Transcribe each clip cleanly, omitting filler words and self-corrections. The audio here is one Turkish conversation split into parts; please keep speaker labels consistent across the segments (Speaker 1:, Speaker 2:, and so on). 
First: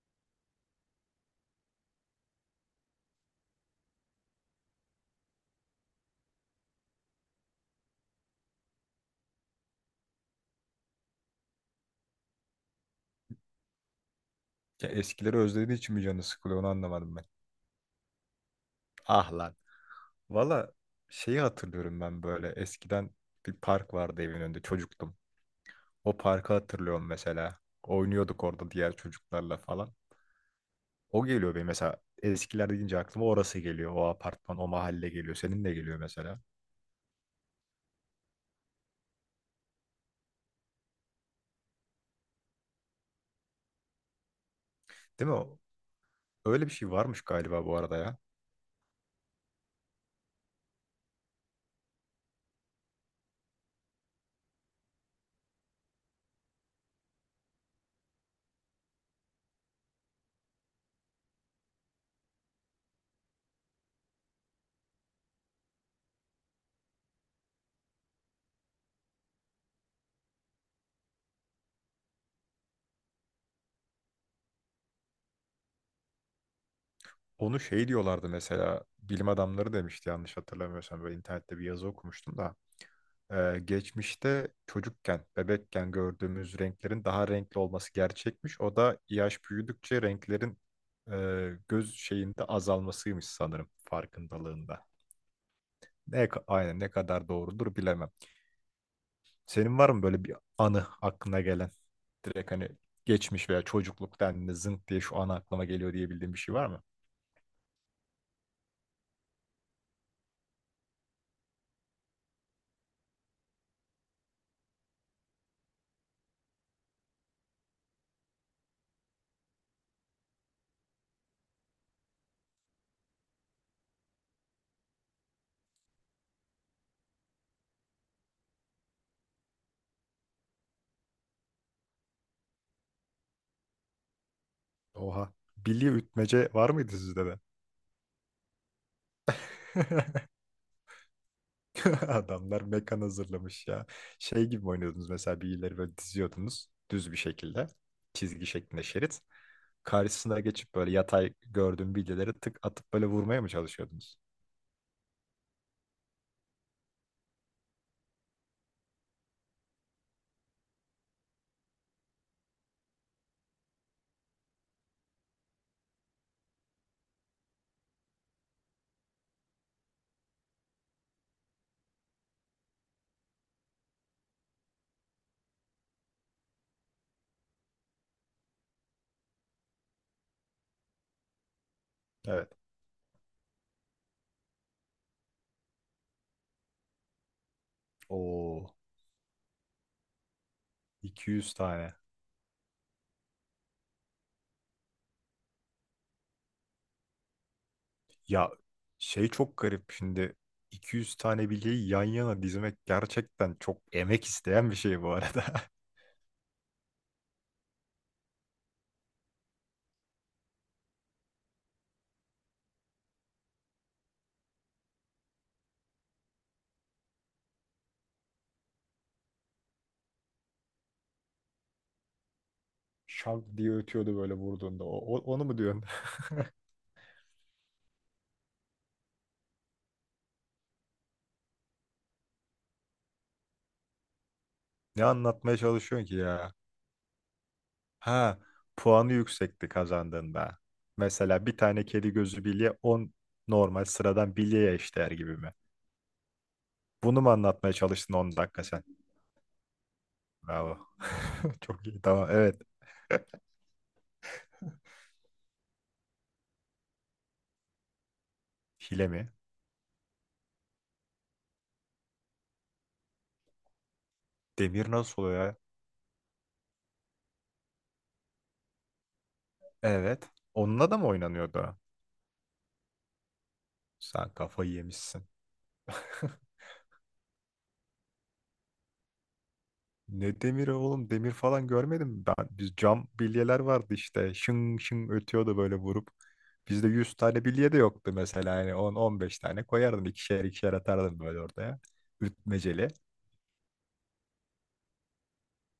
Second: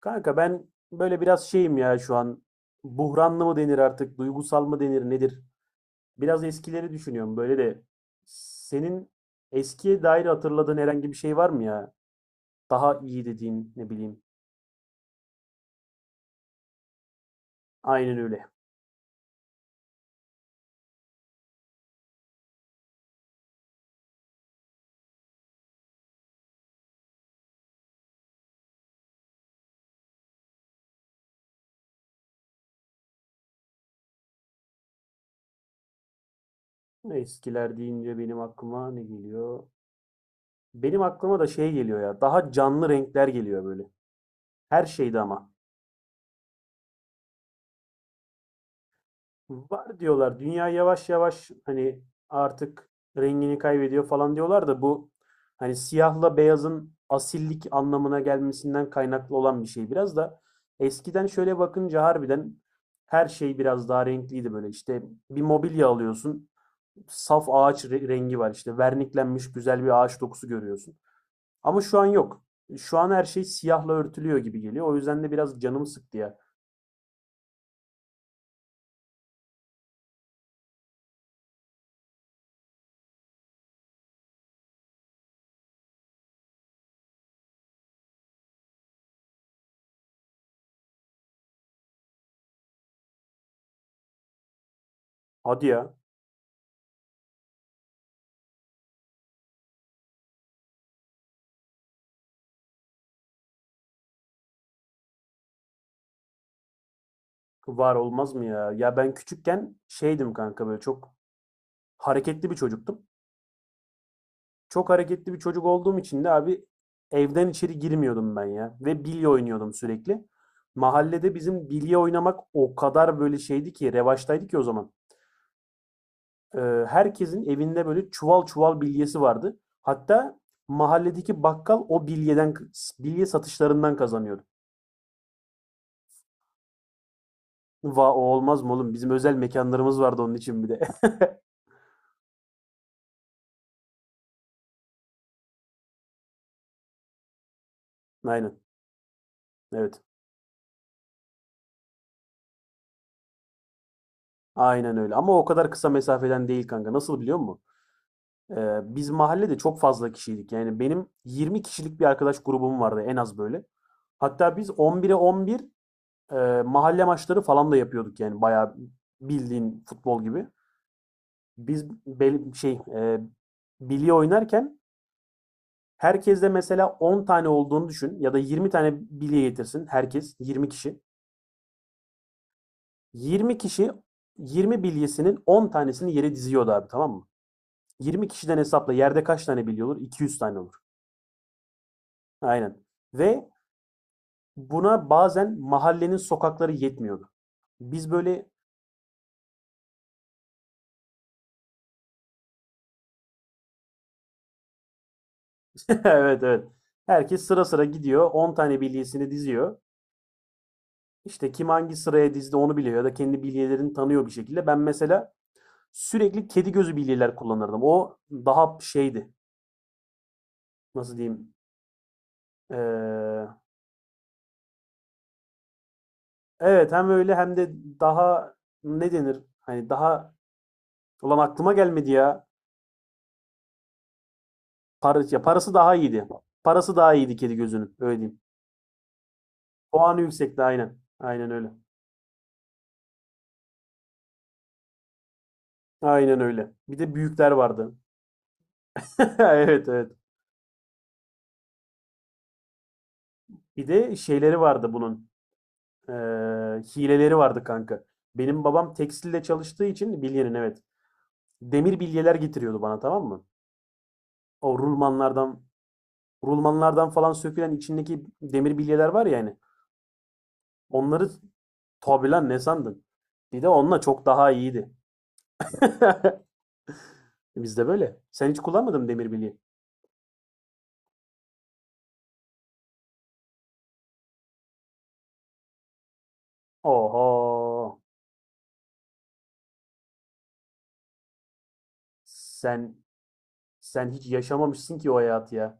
Speaker 1: Kanka ben böyle biraz şeyim ya şu an. Buhranlı mı denir artık, duygusal mı denir, nedir? Biraz eskileri düşünüyorum böyle de. Senin eskiye dair hatırladığın herhangi bir şey var mı ya? Daha iyi dediğin ne bileyim.
Speaker 2: Ya eskileri özlediği için mi canı sıkılıyor onu anlamadım ben.
Speaker 1: Aynen öyle.
Speaker 2: Ah lan. Valla şeyi hatırlıyorum ben böyle eskiden bir park vardı evin önünde çocuktum. O parkı hatırlıyorum mesela. Oynuyorduk orada diğer çocuklarla falan. O geliyor benim mesela eskiler deyince aklıma orası geliyor. O apartman, o mahalle geliyor. Senin de geliyor mesela.
Speaker 1: Eskiler deyince benim aklıma ne geliyor? Benim aklıma da şey geliyor ya. Daha canlı renkler geliyor böyle. Her şeyde
Speaker 2: Değil mi?
Speaker 1: ama.
Speaker 2: Öyle bir şey varmış galiba bu arada ya.
Speaker 1: Var diyorlar. Dünya yavaş yavaş hani artık rengini kaybediyor falan diyorlar da bu hani siyahla beyazın asillik anlamına gelmesinden kaynaklı olan bir şey biraz da eskiden şöyle bakınca harbiden her şey biraz daha renkliydi böyle işte bir mobilya alıyorsun, saf ağaç rengi var, işte verniklenmiş güzel bir ağaç dokusu görüyorsun ama şu an yok, şu an her şey siyahla örtülüyor gibi geliyor, o yüzden de biraz canım sıktı ya.
Speaker 2: Onu şey diyorlardı mesela bilim adamları demişti yanlış hatırlamıyorsam böyle internette bir yazı okumuştum da. Geçmişte çocukken, bebekken gördüğümüz renklerin daha renkli olması gerçekmiş. O da yaş büyüdükçe renklerin göz şeyinde azalmasıymış sanırım farkındalığında.
Speaker 1: Hadi ya.
Speaker 2: Ne, aynen ne kadar doğrudur bilemem. Senin var mı böyle bir anı aklına gelen? Direkt hani geçmiş veya çocukluk dendiğinde zınk diye şu an aklıma geliyor diyebildiğin bir şey var mı?
Speaker 1: Var olmaz mı ya? Ya ben küçükken şeydim kanka, böyle çok hareketli bir çocuktum. Çok hareketli bir çocuk olduğum için de abi evden içeri girmiyordum ben ya. Ve bilye oynuyordum sürekli. Mahallede bizim bilye oynamak o kadar böyle şeydi ki, revaçtaydı ki o zaman. Ee, herkesin evinde böyle çuval çuval bilyesi vardı. Hatta mahalledeki bakkal o bilyeden bilye satışlarından kazanıyordu.
Speaker 2: Oha. Bilye ütmece var mıydı sizde de?
Speaker 1: Va o olmaz mı oğlum? Bizim özel mekanlarımız vardı onun için bir de.
Speaker 2: Adamlar mekan hazırlamış ya. Şey gibi mi oynuyordunuz mesela bilyeleri böyle diziyordunuz düz bir şekilde. Çizgi
Speaker 1: Aynen.
Speaker 2: şeklinde şerit.
Speaker 1: Evet.
Speaker 2: Karşısına geçip böyle yatay gördüğüm bilyeleri tık atıp böyle vurmaya mı çalışıyordunuz?
Speaker 1: Aynen öyle ama o kadar kısa mesafeden değil kanka. Nasıl biliyor musun? Biz mahallede çok fazla kişiydik. Yani benim 20 kişilik bir arkadaş grubum vardı en az böyle. Hatta biz 11'e 11 mahalle maçları falan da yapıyorduk yani bayağı bildiğin futbol gibi. Biz bilye oynarken herkeste mesela 10 tane olduğunu düşün, ya da 20 tane bilye getirsin herkes, 20 kişi.
Speaker 2: Evet.
Speaker 1: 20 kişi 20 bilyesinin 10 tanesini yere diziyordu abi, tamam mı? 20 kişiden
Speaker 2: Oo,
Speaker 1: hesapla, yerde kaç tane bilye olur? 200 tane olur.
Speaker 2: 200 tane.
Speaker 1: Aynen. Ve buna bazen mahallenin sokakları yetmiyordu. Biz böyle
Speaker 2: Ya şey çok garip şimdi 200 tane bilyeyi yan yana dizmek gerçekten çok emek isteyen bir şey bu arada.
Speaker 1: evet, evet. Herkes sıra sıra gidiyor. 10 tane bilyesini diziyor. İşte kim hangi sıraya dizdi onu biliyor, ya da kendi bilyelerini tanıyor bir şekilde. Ben mesela sürekli kedi gözü bilyeler kullanırdım. O daha şeydi. Nasıl diyeyim?
Speaker 2: Şak
Speaker 1: Ee,
Speaker 2: diye ötüyordu böyle vurduğunda. Onu mu diyorsun?
Speaker 1: evet, hem öyle hem de daha, ne denir? Hani daha, ulan aklıma gelmedi ya.
Speaker 2: Ne
Speaker 1: Parası, ya
Speaker 2: anlatmaya
Speaker 1: parası daha
Speaker 2: çalışıyorsun ki
Speaker 1: iyiydi.
Speaker 2: ya?
Speaker 1: Parası daha iyiydi kedi gözünün. Öyle
Speaker 2: Ha,
Speaker 1: diyeyim.
Speaker 2: puanı yüksekti
Speaker 1: Puanı
Speaker 2: kazandığında.
Speaker 1: yüksekti, aynen.
Speaker 2: Mesela
Speaker 1: Aynen
Speaker 2: bir
Speaker 1: öyle.
Speaker 2: tane kedi gözü bilye 10 normal sıradan bilyeye eşdeğer gibi mi?
Speaker 1: Aynen öyle. Bir de
Speaker 2: Bunu mu
Speaker 1: büyükler
Speaker 2: anlatmaya
Speaker 1: vardı.
Speaker 2: çalıştın 10 dakika sen?
Speaker 1: Evet, evet.
Speaker 2: Bravo. Çok iyi. Tamam. Evet.
Speaker 1: Bir de şeyleri vardı bunun. Ee, hileleri vardı kanka. Benim babam
Speaker 2: Hile mi?
Speaker 1: tekstilde çalıştığı için bilyenin, evet. Demir bilyeler getiriyordu bana, tamam mı? O
Speaker 2: Demir nasıl oluyor ya?
Speaker 1: rulmanlardan falan sökülen içindeki demir bilyeler var ya hani.
Speaker 2: Evet. Onunla da mı
Speaker 1: Onları,
Speaker 2: oynanıyordu?
Speaker 1: tabi lan ne sandın? Bir de onunla çok
Speaker 2: Sen
Speaker 1: daha
Speaker 2: kafayı
Speaker 1: iyiydi.
Speaker 2: yemişsin.
Speaker 1: Bizde böyle. Sen hiç kullanmadın mı demir bilye?
Speaker 2: Ne demiri oğlum? Demir falan görmedim ben. Biz cam bilyeler vardı işte. Şın şın ötüyordu böyle vurup. Bizde 100 tane bilye de
Speaker 1: Oho.
Speaker 2: yoktu mesela. Yani on on beş tane koyardın. İkişer ikişer atardın böyle ortaya. Ütmeceli.
Speaker 1: Sen sen hiç yaşamamışsın ki o hayatı ya.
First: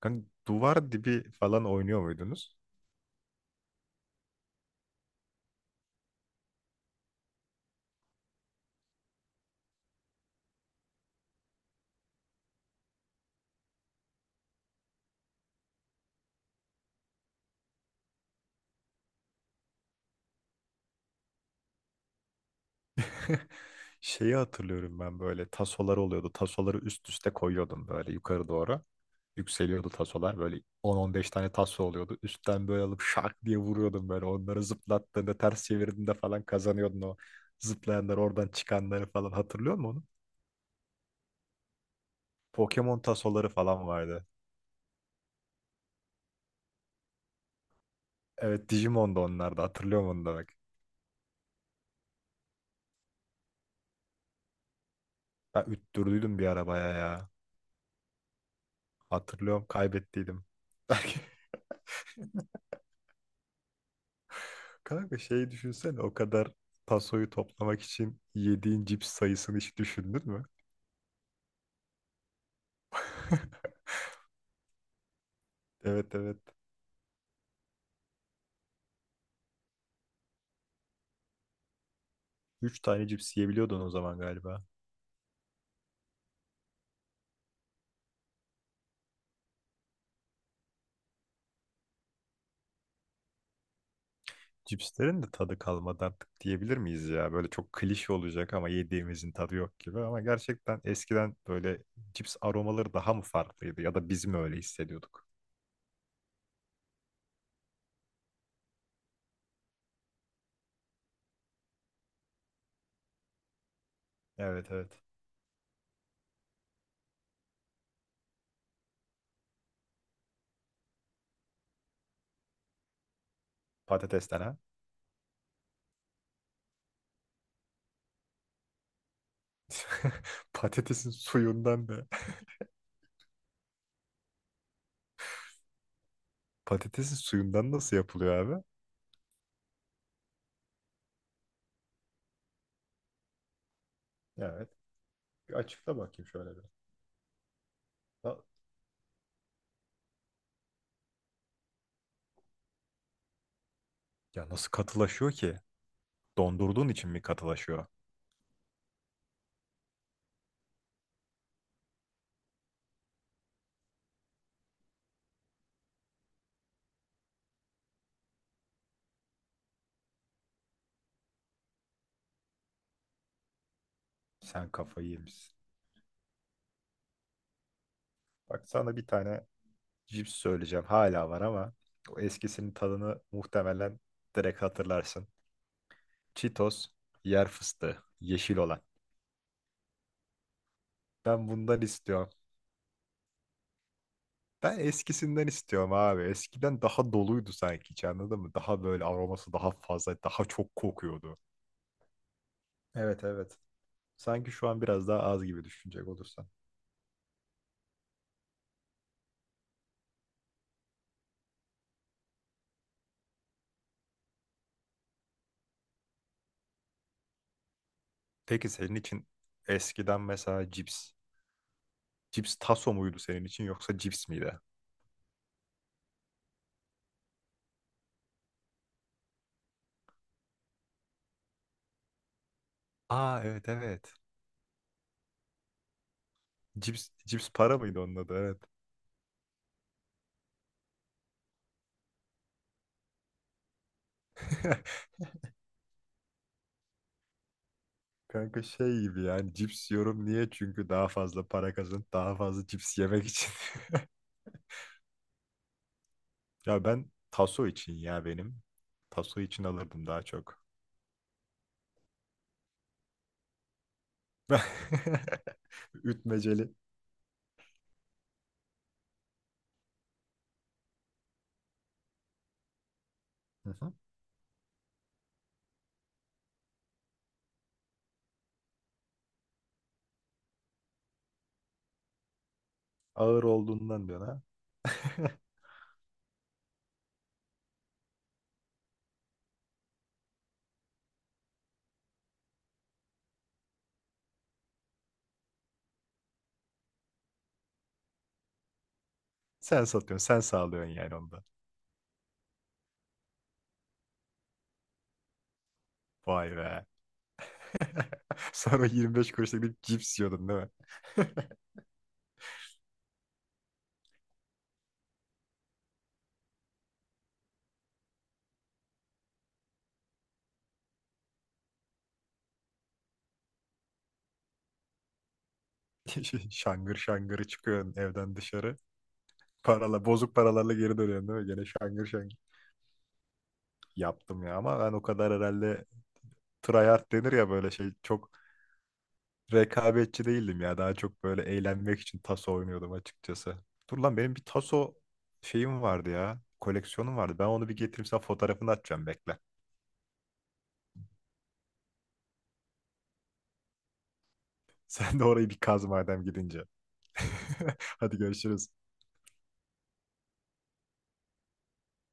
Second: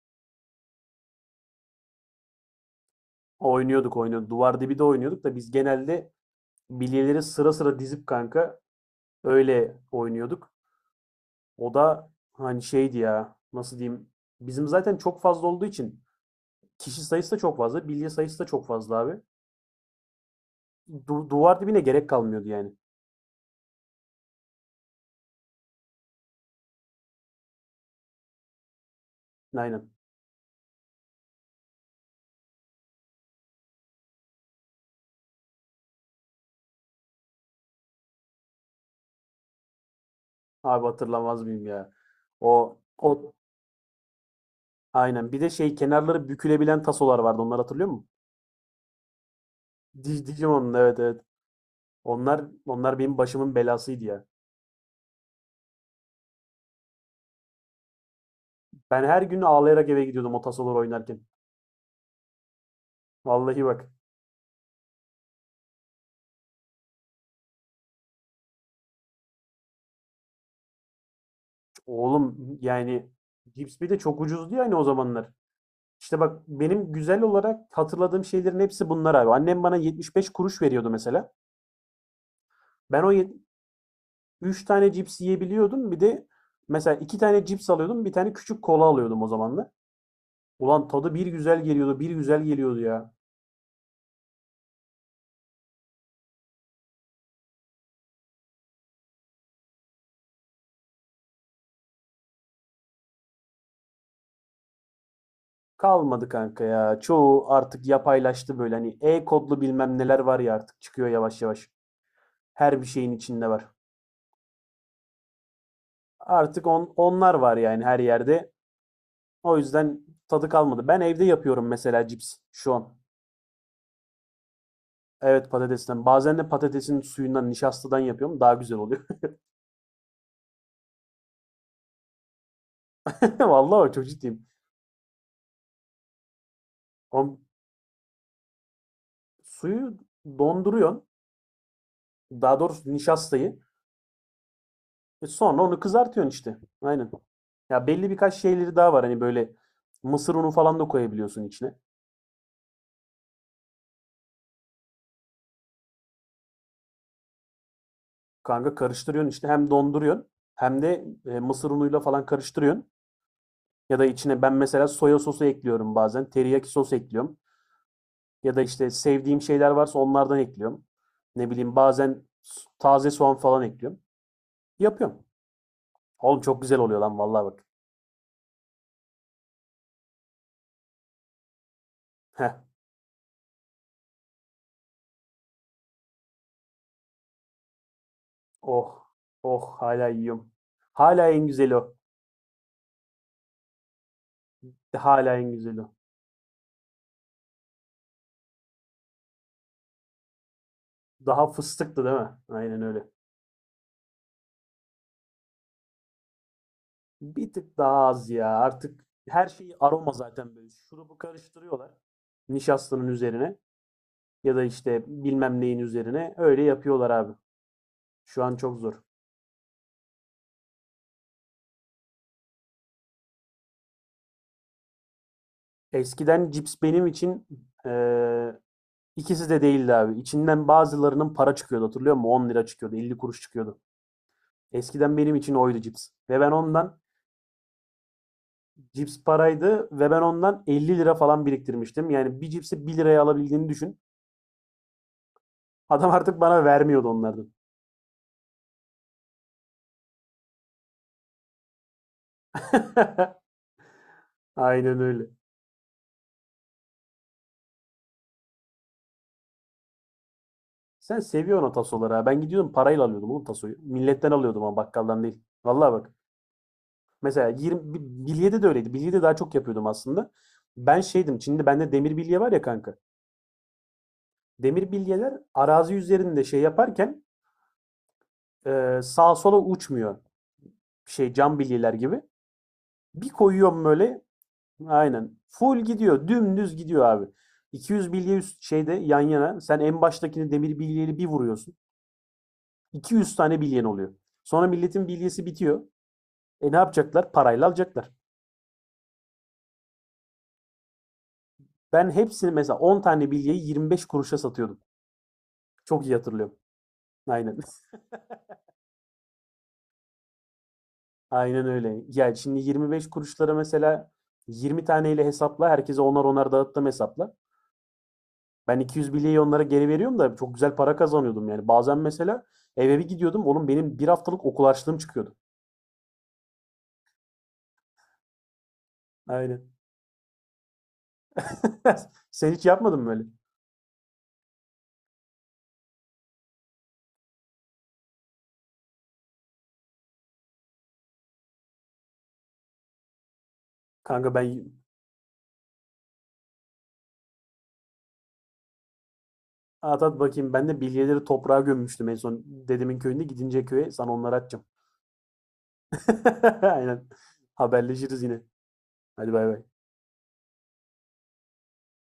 Speaker 2: Kanka, duvar dibi falan oynuyor muydunuz?
Speaker 1: Oynuyorduk, oynuyorduk. Duvar dibi de oynuyorduk da biz genelde bilyeleri sıra sıra dizip kanka öyle oynuyorduk. O da hani şeydi ya, nasıl diyeyim. Bizim zaten çok fazla olduğu için kişi sayısı da çok fazla. Bilye sayısı da çok fazla abi. Duvar dibine gerek kalmıyordu yani.
Speaker 2: Şeyi hatırlıyorum ben böyle tasolar oluyordu. Tasoları üst üste koyuyordum böyle yukarı doğru.
Speaker 1: Aynen.
Speaker 2: Yükseliyordu tasolar böyle 10-15 tane taso oluyordu. Üstten böyle alıp şak diye vuruyordum böyle. Onları zıplattığında ters çevirdiğinde falan kazanıyordun o zıplayanlar oradan çıkanları falan. Hatırlıyor musun onu?
Speaker 1: Abi hatırlamaz mıyım ya. O
Speaker 2: Pokemon
Speaker 1: o
Speaker 2: tasoları falan vardı.
Speaker 1: aynen. Bir de şey, kenarları bükülebilen tasolar vardı. Onları hatırlıyor musun?
Speaker 2: Evet Digimon'da onlar da hatırlıyorum
Speaker 1: Dig-
Speaker 2: onu da bak.
Speaker 1: Digimon'un evet, evet. Onlar benim başımın belasıydı ya.
Speaker 2: Ben üttürdüydüm bir arabaya ya.
Speaker 1: Ben her gün
Speaker 2: Hatırlıyorum
Speaker 1: ağlayarak eve gidiyordum o
Speaker 2: kaybettiydim.
Speaker 1: tasolar oynarken. Vallahi bak
Speaker 2: Kanka şeyi düşünsene o kadar tasoyu toplamak için yediğin cips sayısını hiç düşündün mü?
Speaker 1: oğlum, yani Cips bir de çok ucuzdu yani o zamanlar.
Speaker 2: Evet
Speaker 1: İşte
Speaker 2: evet.
Speaker 1: bak, benim güzel olarak hatırladığım şeylerin hepsi bunlar abi. Annem bana 75 kuruş veriyordu mesela.
Speaker 2: Üç
Speaker 1: Ben
Speaker 2: tane
Speaker 1: o
Speaker 2: cips yiyebiliyordun o zaman galiba.
Speaker 1: 3 tane cips yiyebiliyordum. Bir de mesela 2 tane cips alıyordum. Bir tane küçük kola alıyordum o zamanlar. Ulan tadı bir güzel geliyordu, bir güzel geliyordu ya.
Speaker 2: Cipslerin de tadı kalmadı artık diyebilir miyiz ya? Böyle çok klişe olacak ama yediğimizin tadı yok gibi. Ama gerçekten eskiden böyle cips aromaları daha mı farklıydı ya da biz mi öyle hissediyorduk?
Speaker 1: Kalmadı kanka ya. Çoğu artık yapaylaştı, böyle hani e-kodlu bilmem neler var ya artık çıkıyor yavaş yavaş. Her bir şeyin içinde var.
Speaker 2: Evet evet.
Speaker 1: Artık onlar var yani her yerde. O yüzden tadı kalmadı. Ben evde yapıyorum mesela cips şu an.
Speaker 2: Patatesten ha?
Speaker 1: Evet, patatesten. Bazen de patatesin suyundan, nişastadan yapıyorum. Daha güzel oluyor.
Speaker 2: Patatesin suyundan da.
Speaker 1: Vallahi bak, çok ciddiyim.
Speaker 2: Patatesin
Speaker 1: O
Speaker 2: suyundan nasıl yapılıyor abi?
Speaker 1: suyu donduruyorsun. Daha doğrusu nişastayı.
Speaker 2: Evet.
Speaker 1: E
Speaker 2: Bir
Speaker 1: sonra onu
Speaker 2: açıkla bakayım
Speaker 1: kızartıyorsun
Speaker 2: şöyle
Speaker 1: işte.
Speaker 2: bir.
Speaker 1: Aynen. Ya belli birkaç
Speaker 2: Ta-
Speaker 1: şeyleri daha var. Hani böyle mısır unu falan da koyabiliyorsun içine.
Speaker 2: Ya nasıl katılaşıyor ki? Dondurduğun için mi katılaşıyor?
Speaker 1: Kanka karıştırıyorsun işte, hem donduruyorsun hem de mısır unuyla falan karıştırıyorsun. Ya da içine ben mesela soya sosu ekliyorum bazen. Teriyaki sos ekliyorum. Ya da işte sevdiğim şeyler varsa onlardan ekliyorum. Ne bileyim, bazen taze soğan falan ekliyorum.
Speaker 2: Sen kafayı
Speaker 1: Yapıyorum.
Speaker 2: yemişsin.
Speaker 1: Oğlum çok güzel oluyor lan, vallahi bak.
Speaker 2: Bak sana bir tane cips söyleyeceğim. Hala var ama o
Speaker 1: Heh.
Speaker 2: eskisinin tadını muhtemelen direkt hatırlarsın. Cheetos, yer fıstığı, yeşil olan.
Speaker 1: Oh. Oh, hala yiyorum. Hala en
Speaker 2: Ben
Speaker 1: güzeli
Speaker 2: bundan
Speaker 1: o.
Speaker 2: istiyorum. Ben
Speaker 1: Hala
Speaker 2: eskisinden
Speaker 1: en güzeli
Speaker 2: istiyorum
Speaker 1: o.
Speaker 2: abi. Eskiden daha doluydu sanki hiç anladın mı? Daha böyle aroması daha fazla, daha çok kokuyordu.
Speaker 1: Daha fıstıktı değil mi? Aynen öyle.
Speaker 2: Evet evet. Sanki şu an biraz daha az gibi düşünecek olursan.
Speaker 1: Bir tık daha az ya. Artık her şeyi aroma zaten böyle. Şurubu karıştırıyorlar. Nişastanın üzerine ya da işte bilmem neyin üzerine. Öyle yapıyorlar abi. Şu an
Speaker 2: Peki
Speaker 1: çok zor.
Speaker 2: senin için eskiden mesela Cips taso muydu senin için yoksa cips miydi?
Speaker 1: Eskiden cips benim için eee, ikisi de değildi abi. İçinden bazılarının para çıkıyordu, hatırlıyor musun? 10 lira çıkıyordu, 50 kuruş
Speaker 2: Aa evet
Speaker 1: çıkıyordu.
Speaker 2: evet.
Speaker 1: Eskiden benim için oydu cips. Ve ben ondan
Speaker 2: Cips, cips para mıydı onun adı evet.
Speaker 1: cips paraydı ve ben ondan 50 lira falan biriktirmiştim. Yani bir cipsi bir liraya alabildiğini düşün. Adam artık bana vermiyordu onlardan.
Speaker 2: Kanka şey gibi yani cips yiyorum niye? Çünkü daha fazla para kazan, daha fazla cips yemek için.
Speaker 1: Aynen öyle.
Speaker 2: Ya ben taso için ya benim. Taso için alırdım daha çok.
Speaker 1: Sen seviyorsun o tasoları ha. Ben gidiyordum parayla alıyordum oğlum tasoyu. Milletten alıyordum ama bakkaldan değil. Vallahi bak.
Speaker 2: Ütmeceli.
Speaker 1: Mesela 20, bilyede de öyleydi. Bilyede daha çok yapıyordum aslında. Ben şeydim. Şimdi bende demir bilye var ya kanka.
Speaker 2: Hı hı.
Speaker 1: Demir bilyeler arazi üzerinde şey yaparken sağa sola uçmuyor. Şey, cam bilyeler gibi. Bir
Speaker 2: Ağır
Speaker 1: koyuyorum
Speaker 2: olduğundan diyor
Speaker 1: böyle.
Speaker 2: ha.
Speaker 1: Aynen. Full gidiyor. Dümdüz gidiyor abi. 200 bilye üst şeyde yan yana. Sen en baştakini demir bilyeli bir vuruyorsun. 200 tane bilyen oluyor. Sonra milletin bilyesi bitiyor. E ne yapacaklar? Parayla alacaklar.
Speaker 2: Sen satıyorsun, sen sağlıyorsun yani onu.
Speaker 1: Ben hepsini mesela 10 tane bilyeyi 25 kuruşa satıyordum. Çok iyi
Speaker 2: Vay
Speaker 1: hatırlıyorum.
Speaker 2: be.
Speaker 1: Aynen.
Speaker 2: Sonra 25 kuruşluk bir cips yiyordun değil mi?
Speaker 1: Aynen öyle. Ya şimdi 25 kuruşlara mesela 20 taneyle hesapla. Herkese onar onar dağıttım hesapla. Ben 200 bilyeyi onlara geri veriyorum da çok güzel para kazanıyordum yani. Bazen mesela eve bir gidiyordum. Oğlum benim bir haftalık okul harçlığım çıkıyordu.
Speaker 2: Şangır şangırı çıkıyorsun evden dışarı.
Speaker 1: Aynen.
Speaker 2: Parala, bozuk paralarla geri dönüyorsun değil mi? Gene şangır şangır.
Speaker 1: Sen hiç yapmadın mı böyle?
Speaker 2: Yaptım ya ama ben o kadar herhalde tryhard denir ya böyle şey. Çok rekabetçi değildim ya. Daha çok böyle eğlenmek için taso oynuyordum açıkçası. Dur lan
Speaker 1: Kanka
Speaker 2: benim bir
Speaker 1: ben
Speaker 2: taso şeyim vardı ya. Koleksiyonum vardı. Ben onu bir getireyim sana fotoğrafını atacağım bekle.
Speaker 1: At at bakayım. Ben de bilyeleri toprağa gömmüştüm en son. Dedemin köyünde gidince köye sana onları atacağım.
Speaker 2: Sen de orayı bir kaz madem gidince.
Speaker 1: Aynen.
Speaker 2: Hadi
Speaker 1: Haberleşiriz yine.
Speaker 2: görüşürüz.
Speaker 1: Hadi bay bay.